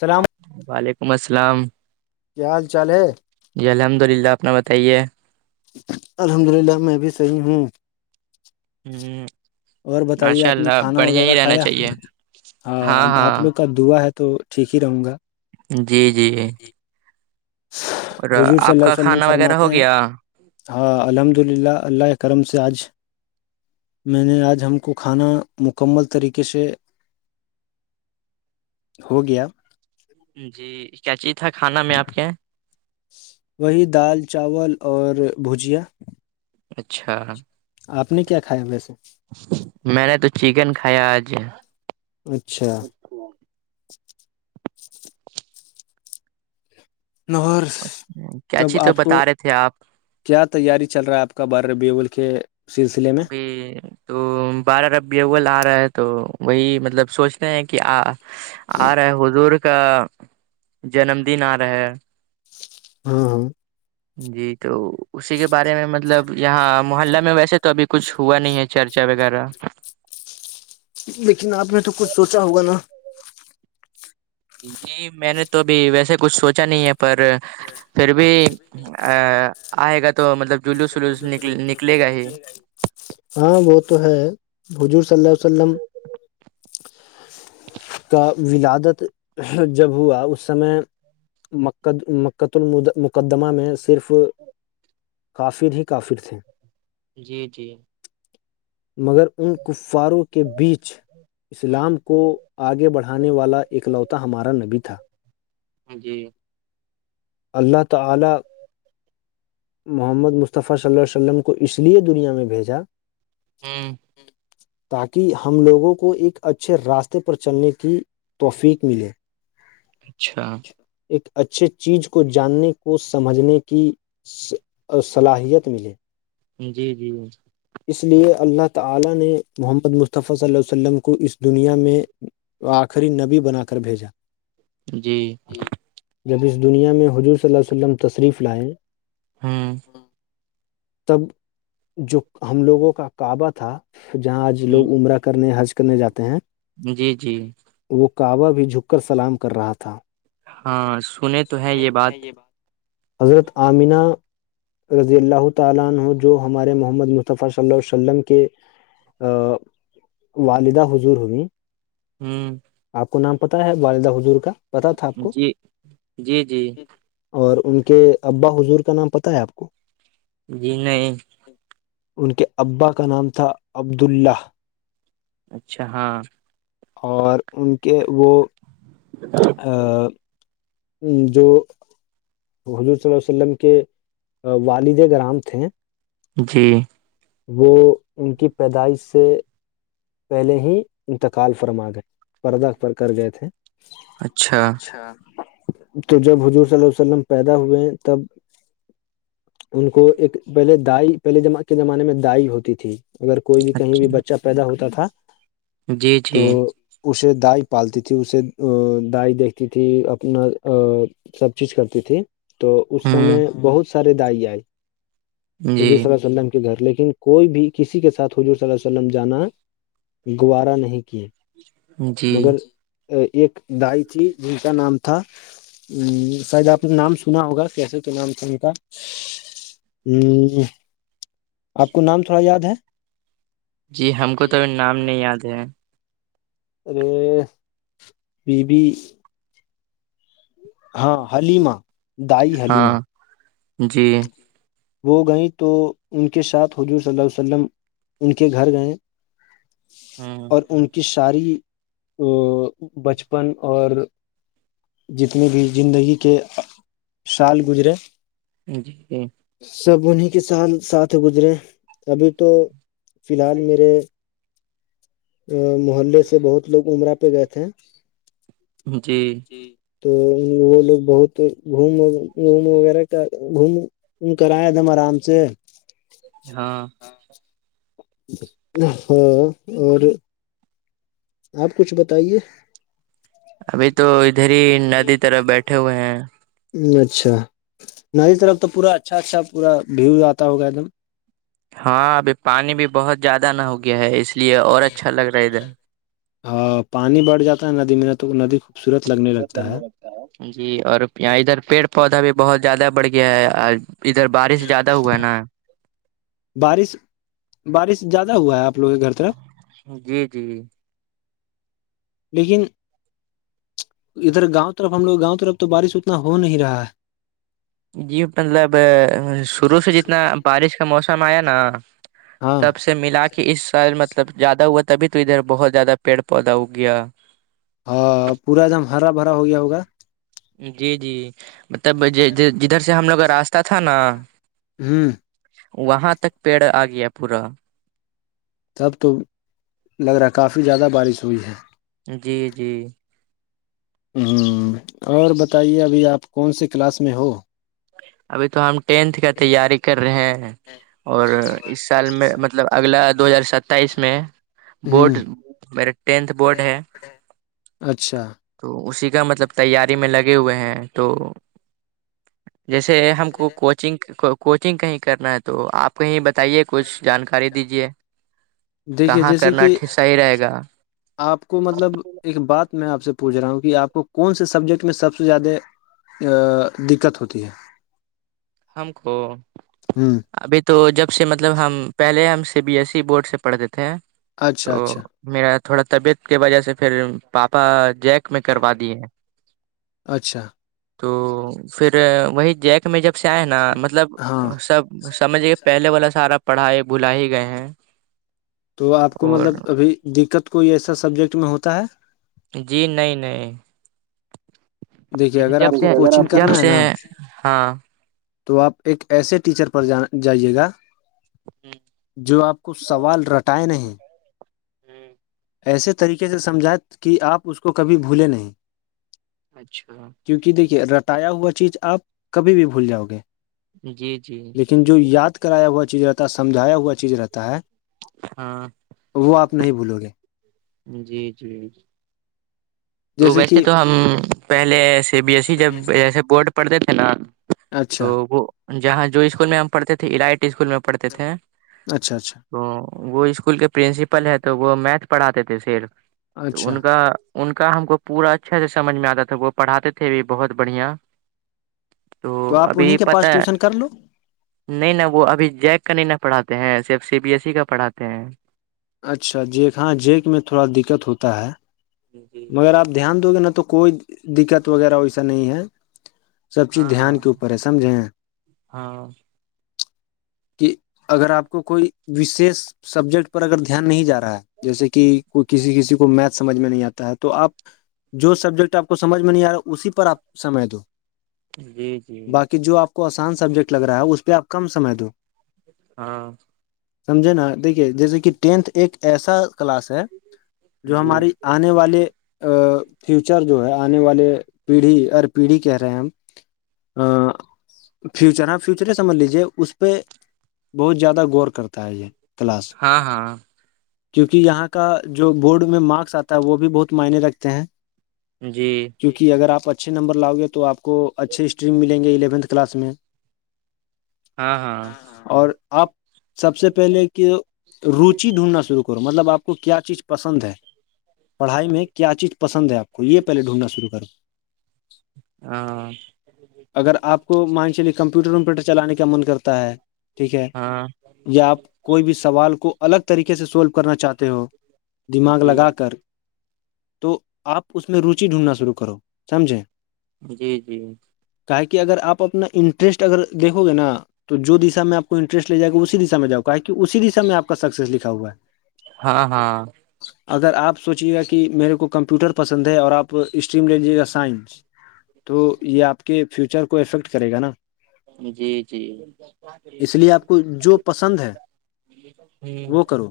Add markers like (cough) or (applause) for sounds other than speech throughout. سلام وعلیکم السلام کیا حال چال ہے جی الحمد للہ آپنا بتائیے الحمد للہ میں بھی صحیح ہوں ہاں اور بتائیے آپ نے کھانا وغیرہ رہنا کھایا چاہیے ہاں آپ لوگ کا دعا ہے تو ٹھیک ہی رہوں گا جی جیی حضور صلی آپ اللہ علیہ کا و سلم کھانا وغیرہ فرماتے ہو ہیں گیا ہاں الحمد للہ اللہ کرم سے آج میں نے آج ہم کو کھانا مکمل طریقے سے ہو گیا جی کیا چیز تھا کھانا میں آپ کے وہی دال چاول اور بھجیا اچھا آپ نے کیا کھایا ویسے میں نے تو چکن کھایا آج اچھا لاہر کیا تب چیز تو آپ کو بتا رہے تھے آپ کیا تیاری چل رہا ہے آپ کا بار بیول کے سلسلے میں ابھی تو بارہ ربیول آ رہا ہے تو وہی مطلب سوچ رہ ہیں کہ آ آ رہا ہے حضور کا جنم دن آ رہا ہے ہاں ہاں جی تو اسی کے بارے میں مطلب یہاں محلہ میں ویسے تو ابھی کچھ ہوا نہیں ہے چرچا وغیرہ لیکن آپ نے تو کچھ سوچا ہوگا نا جی میں نے تو ابھی ویسے کچھ سوچا نہیں ہے پر پھر بھی آئے گا تو مطلب جلوس ولوس دوسرے نکل نکلے گا نک ہی لیے ہاں وہ تو ہے حجور صلی اللہ وسلم کا ولادت جب ہوا اس سمے مق مقۃ الم مقدمہ میں صرف کافر ہی کافر تھے جی جی مگر ان کفاروں کے بیچ اسلام ہ کو آگے بڑھ والا اکلوتا ہمارا نبی تھا جی اللہ تعاللی محمد مصطفی صلی ال عیہ وسلم کو اس لیے دنیا میں بھیجا ہاں تاکہ ہم لوگوں کو ایک اچھے راستے پر چلنے کی توفیق ملے اچھا ایک اچھے چیز کو جاننے کو سمجھنے کی اور صلاحیت ملے جی جی اس لیے اللہ تعالی نے محمد مصطفی صلی ال عیہ وسلم کو اس دنیا میں تو آخری نبی بنا کر بھیجا جی جب اس دنیا میں حضور صلی اللہ ولم تشریف لائے ہاں تب جو ہم لوگوں کا کعبہ تھا جہاں آج لوگ عمرہ کرنے حج کرنے جاتے ہیں جی جی وہ کعبہ بھی جھک کر سلام کر رہا تھا ہاں سنے تو ہے یہ بات حضرت آمینہ رضی اللہ اعالان ہووں جو ہمارے محمد مطفی صلی ال عیہ و سلم کے والدہ حضور ہوئی ہوں آپ کو نام پتا ہے والدہ حضور کا پتہ تھا آپ کو جی جی جی اور ان کے ابا حضور کا نام پتہ ہے آپ کو جی نہیں ان کے ابا کا نام تھا عبد اللہ اچھا ہاں اور ان کے وہ جو حضور صلی ال عیہ وسلم کے والد گرام تھے جی وہ ان کی پیدائش سے پہلے ہی انتقال فرما گئے پردہ کر گئے تھے اچھا تو جب حضور صلی اللہ وسلم پیدا ہوئے تب (unintelligible) ان کو ایک پہلے دائی پہلےم کے زمانے میں دائی ہوتی تھی (unintelligible) اگر کوئی بھی کہیں اچھا بھی بچہ پیدا ہوتا تھا جی تو جی اسے دائی پالتی تھی اسے دائی دیکھتی تھی اپنا سب چیز کرتی تھی (inaudible) (unintelligible) تو اس ہوں سمے بہت سارے دائی آئے حضور جی صب گھر لیکن کوئی بھی کسی کے ساتھ حضور صلی اللہ وسلم جانا ہے گوارہ نہیں کیے جی مگر ایک دائی تھی جن کا نام تھا شاید آپ نے نام سنا ہوگا کیسے تو نام سن کا آپ کو نام تھوڑا یاد ہے جی ہم کو تو نام نہیں یاد ہے ا بی بی (unintelligible) ہاں حلیما دائی حلیما ہاں جی وہ گئیں تو ان کے ساتھ حضور صلی ال علیہ وسلم ان کے گھر گئے ہوں اور ان کی ساری ا بچپن اور (unintelligible) جتنے بھی زندگی کے سال گزرے جی سب انہی کے سھ ساتھ گزرے ابھی تو فی الحال میرے محلے سے بہت لوگ امرہ پہ گئے تھے جی تو وہ لوگ بہت گوم گوم وغیرہ کا گوم تم کرا دم آرام سے ہاں (inaudible) ہاں اور (inaudible) آپ کچھ بتائیے ابھی تو ادھر ہی ندی طرف بیٹھے ہوئے ہیں اچھا ناری طرف تو پورا اچھا اچھا پورا ویو آتا ہوگا ایک دم ہاں ابھی پانی بھی بہت زیادہ نہ ہو گیا ہے اس لیے اور اچھا لگ رہا ہے ا دھر پانی بڑھ جاتا ہے ندی میں تو ندی لگنے لگتا ہے جی اور یہاں ادھر پیڑ پودا بھی بہت زیادہ بڑھ (unintelligible) یہ ادھر بارش زیادہ ہوا ہے نا بارش بارش زیادہ ہوا ہے آپ لوگوں کے گھر طرف جی جیی (unintelligible) لیکن (unintelligible) ادھر گاؤں طرف ہم لوگ گاؤں طرف تو بارش اتنا ہو نہیں رہا ہے جی مطلب شروع سے جتنا بارش کا موسم آیا نا ہاں تب سے (unintelligible) سے ملا کے اس سال مطلب زیادہ ہوا تبھی تو ادھر بہت زیادہ پیڑ پودا ہوگیا ہاں پورا ایک دم ہرا بھرا ہو گیا ہوگا جی جی مطلب جدھر سے ہم لوگ کا راستہ تھا نا ہوں وہاں تک پیڑ آ گیا پورا تب تو لگ رہا ہے کافی زیادہ بارش ہوئی ہے جی جی ہوں اور بتائیے ابھی آپ کون سے کلاس میں ہو ابھی تو ہم ٹینتھ کا تیاری کر رہے ہیں اور اس سال میں مطلب اگلا دو ہزار ستائیس میں ہ بورڈ میرے ٹینتھ بورڈ ہے اچھا تو اسی کا مطلب تیاری میں لگے ہوئے ہیں تو جیسے ہم کو کوچنگ کوچنگ کہیں کرنا ہے تو آپ (unintelligible) آ کہیں بتائیے کچھ جانکاری دیجے دیکھیے کہاں جیسے کرنا کہ صحیح رہے گا آپ کو مطلب ایک بات میں آپ سے پوچھ رہا ہوں کہ آپ کو کون سے سبجیکٹ میں سب سے زیادہ دقت ہوتی ہے ہم کو ہ ابھی تو جب سے مطلب ہم پہلے ہم C B S E board سے پڑھتے تھے اچھا تو اچھا میرا تھوڑا طبیعت کی وجہ سے پھر پاپا جیک میں کروا دی ہیں اچھا تو پھر وہی جیک میں جب ہے نا مطلب ہاں سب سمجھے کہ پہلے والا سارا پڑھائی بھلا ہی گئے ہیں تو آپ کو اور مطلب ابھی دقت کوئی ایسا سبجیکٹ میں ہوتا ہے (unintelligible) جی نہیں نہیں دیکھیے جے اگر جب آپ کو سے کوچنگ جب کرنا ہے سے نا ہاں تو آپ ایک ایسے ٹیچر پر جا جائیے گا جو آپ کو سوال رٹائے نہیں جی (unintelligible) ایسے طریقے سے سمجھیں کہ آپ اس کو کبھی بھولیں نہیں اچھا کیونکہ دیکھیے رتایا ہوا چیز آپ کبھی بھی بھول جاؤ گے جی جی لیکن ن جو یاد کرایا ہوا چیز رہتا ہے سمجایا ہوا چیز رہتا ہے (unintelligible) ہاں وہ آپ نہیں بھولو گے جی جی تو جیسے ویسے کہ تو ہم پہلے سی بی ایس ای جب جیسے بورڈ پڑھتے تھے نا تو اچھا وہ جہاں جو اسکول میں ہم پڑھتے تھے ارائٹ اسکول میں پڑھتے تھے اچھا اچھا تو وہ اسکول کے پرنسپل ہے تو وہ میتھ پڑھاتے تھے پر تو ان اچھا کا ان کا ہم کو پورا اچھا سے سمجھ میں آتا تھا وہ پڑھاتے تھے بھی بہت بڑھیا تو آپ ابھی انہیں کے پت پاس ہے ٹیوشن کر (unintelligible) لو نہیں ن وہ ابھی جیک کا نہیں ن پڑھاتے ہیں صرف سی بی ایس ای کا پڑھاتے ہیں اچھا جیک ہاں جیک میں تھوڑا دقت ہوتا ہے جی (unintelligible) مگر آپ دھیان دو گے نہ تو کوئی دقت وغیرہ ویسا نہیں ہے سب چیز ہاں ہاں دھیان کے اوپر ہے سمجھیں ہیں ہاں کہ اگر آپ کو کوئی وشیش سبجیکٹ پر اگر دھیان نہیں جا رہا ہے جیسے کہ کوئی کسی کسی کو میتھ سمجھ میں نہیں آتا ہے تو آپ جو سبجیکٹ آپ کو سمجھ میں نہیں آ رہا اسی پر آپ سمج دو (unintelligible) جی جی باقی جو آپ کو آسان سبجیکٹ لگ رہا ہے اس پہ آپ کم سمے دو ہاں سمجھے نا دیکھیے جیسے کہ ٹینتھ ایک ایسا کلاس ہے جو جی ہماری آنے والے ا فیوچر جو ہے آنے والے پیڑھی ہر پیڑھی کہہ رہے ہیں ہم فیوچر ہ فیوچر ہے سمجھ لیجے اس پہ بہت زیادہ غور کرتا ہے یہ کلاس ہاں ہاں کیوںکہ یہاں کا جو بورڈ میں مارکس آتا ہے وہ بھی بہت معنی رکھتے ہیں جی کیونکہ اگر آپ اچھے نمبر لاؤ گے تو آپ کو اچھے اسٹریم ملیں گے الیونتھ کلاس میں ہاں ہاں اور آپ سب سے پہلے کہ روجی ڈھونڈنا شروع کر (unintelligible) مطلب آپ کو کیا چیز پسند ہے پڑھائی میں کیا چیز پسند ہے آپ کو یہ پہلے ڈھونڈنا شروع کروں ہاں اگر آپ کو مان چلیے کمپیوٹر ومپیوٹر چلانے کا من کرتا ہے ٹھیک ہے ہاں یا آپ کوئی بھی سوال کو الگ طریقے سے سولو کرنا چاہتے ہو دماغ جی لگا کر تو آپ اس میں روچی ڈھونڈنا شروع کرو سمجھیں جی جی کا ہے کی اگر آپ اپنا انٹرسٹ اگر دیکھو گے نا تو جو دشا میں آپ کو انٹرسٹے جائے گا اسی دشا میں جاؤا کہ اسی دشا میں آ کا سکس لکھا ہے ہاں ہاں (inaudible) اگر آپ سوچیے گا کہ میرے کو کمپیوٹر پسند ہے اور آپ اسٹریم لے لیجیے گا سائنس تو یہ آپ کے فیوچر کو افیکٹ کرے گا نا جی جی اس لیے آپ کو جو پسند ہے جی وہ کرو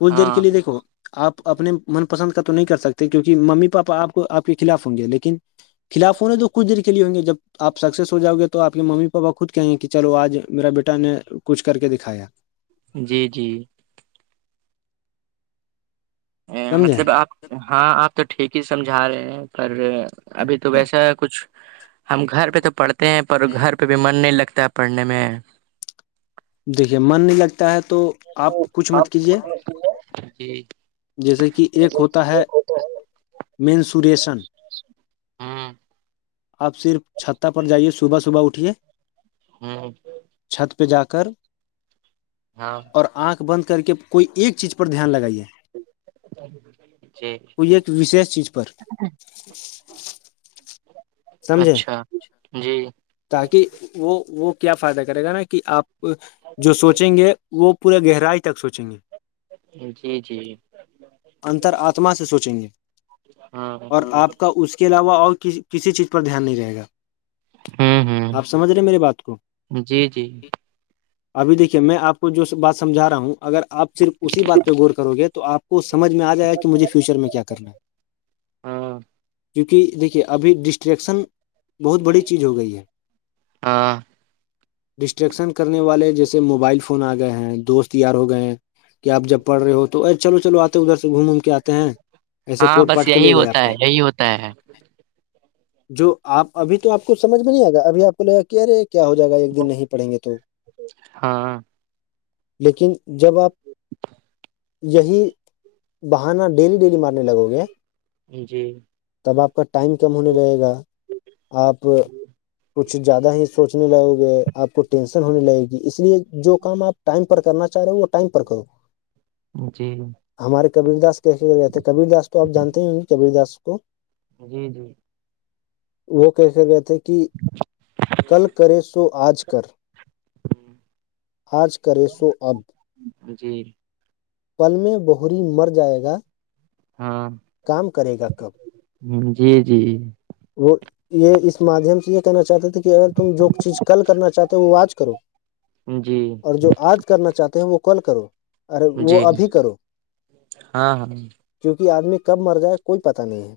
کچھ دیر کے لیے دیکھو آپ اپنے من پسند کا تو نہیں کر سکتے کیونکہ ممی پاپا آپ کو آپ کے خلاف ہوں گے لیکن فیلحال ہونے تو کچھ دیر کے لیے ہوں گے جب آپ سکسیس ہواؤے توپ کے ممی پاپا خود کہ ہیں کہ چلو آج میرا بیٹا نے کچھ کر کے دکھایا جی جی سمجھیں مطلب آپ ہاں آپ تو ٹھیک ہی سمجھا رہے ہیں پر ابھی تو ویسا ہے کچھ ہم گھر پہ تو پڑھتے ہیں پر گھر پہ بھی من نہیں لگتا ہے پڑھنے میں دیکھیے من نہیں لگتا ہے تو تو کچھ مت آپ کو کیجیے سمجھ ہے جی جیسے کہ ایک ہوتا ہے مینسوریشن ہاں آپ صرف چھتہ پر جائیے صبح صبح اٹھیے ہاں چھت پہ جا کر ہاں اور آنکھ بند کر کے کوئی ایک چیز پر دھیان لگائیے جی کوئی ایک وشیش چیز پر سمجھے اچھا جی تاکہ وہ وہ کیا فائدہ کرے گا نا کہ آپ جو سوچیں گے وہ پورا گہرائی تک سوچیں گے جی جی انتر آتما سے سوچیں گے ہاں اور آپ کا اس کے علاوہ اور کسی چیز پر دھیان نہیں جائے گا ہوں آپ ہوں سمجھ رہے میری بات کو جی جی ابھی دیکھیے میں آپ کو جو بات سمجھا رہا ہوں اگر آپ صرف اسی بات پہ غور کرو گے تو آپ کو سمجھ میں آ جائے گا مجھے فیوچر میں کیا کرنا ہے ہاں کیونکہ دیکھیے ابھی ڈس انٹریکشن بہت بڑی چیز ہو گئی ہے ہاں ڈسٹریکشن کرنے والے جیسے موبائل فون آ گئے ہیں دوست یار ہو گئے ہیں کہ آپ جب پڑھ رہے ہو تو ارے چلو چلو آتے ادھر سے گھوم وم کے آتے ہیں ایسے ہاں پورٹ بس پاٹ کے یہی لے گئے آپ ہوتا کو ہے ہوتا ہے جو آپ ابھی تو آپ کو سمجھ میں نہیں آ گا ابھی آپ کو لگا کہ ارے کیا ہو جائے گا ایک دن نہیں پڑھیں گے تو ہاں لیکن جب آپ یہی بہانہ ڈیلی ڈیلی مارنے لگو گے جی تب آپ کا ٹائم کم ہونے لگے گا آپ کچھ زیادہ ہی سوچنے لگو گے آپ کو ٹینشن ہونے لگے گی اس لیے جو کام آپ ٹائم پر کرنا چاہ رہے ہو وہ ٹائم پر کرو جی ہمارے کبیر داس کی رہئے تھے کبیر داس تو آپ جانتے ہی کبیر دا کو جی جی وہ کہے گئے تھے کہ کل کرے سو آج کر آج کری سو اب جی پل میں بہری مر جائے گا ہاں کام کرے گا کب جی جی وہ یہ اس مادھیم سے یہ کہنا چاہتا تھے کہ اگر تم جو چیز کل کرنا چاہتے ہو وہ آج کرو جی اور جو آج کرنا چاہتے ہیں وہ کل کرو ارے وہ جی ابھی کرو ہاں ہاں کیونکہ آدمی کب مر جائے کوئی پتاہ نہیں ہے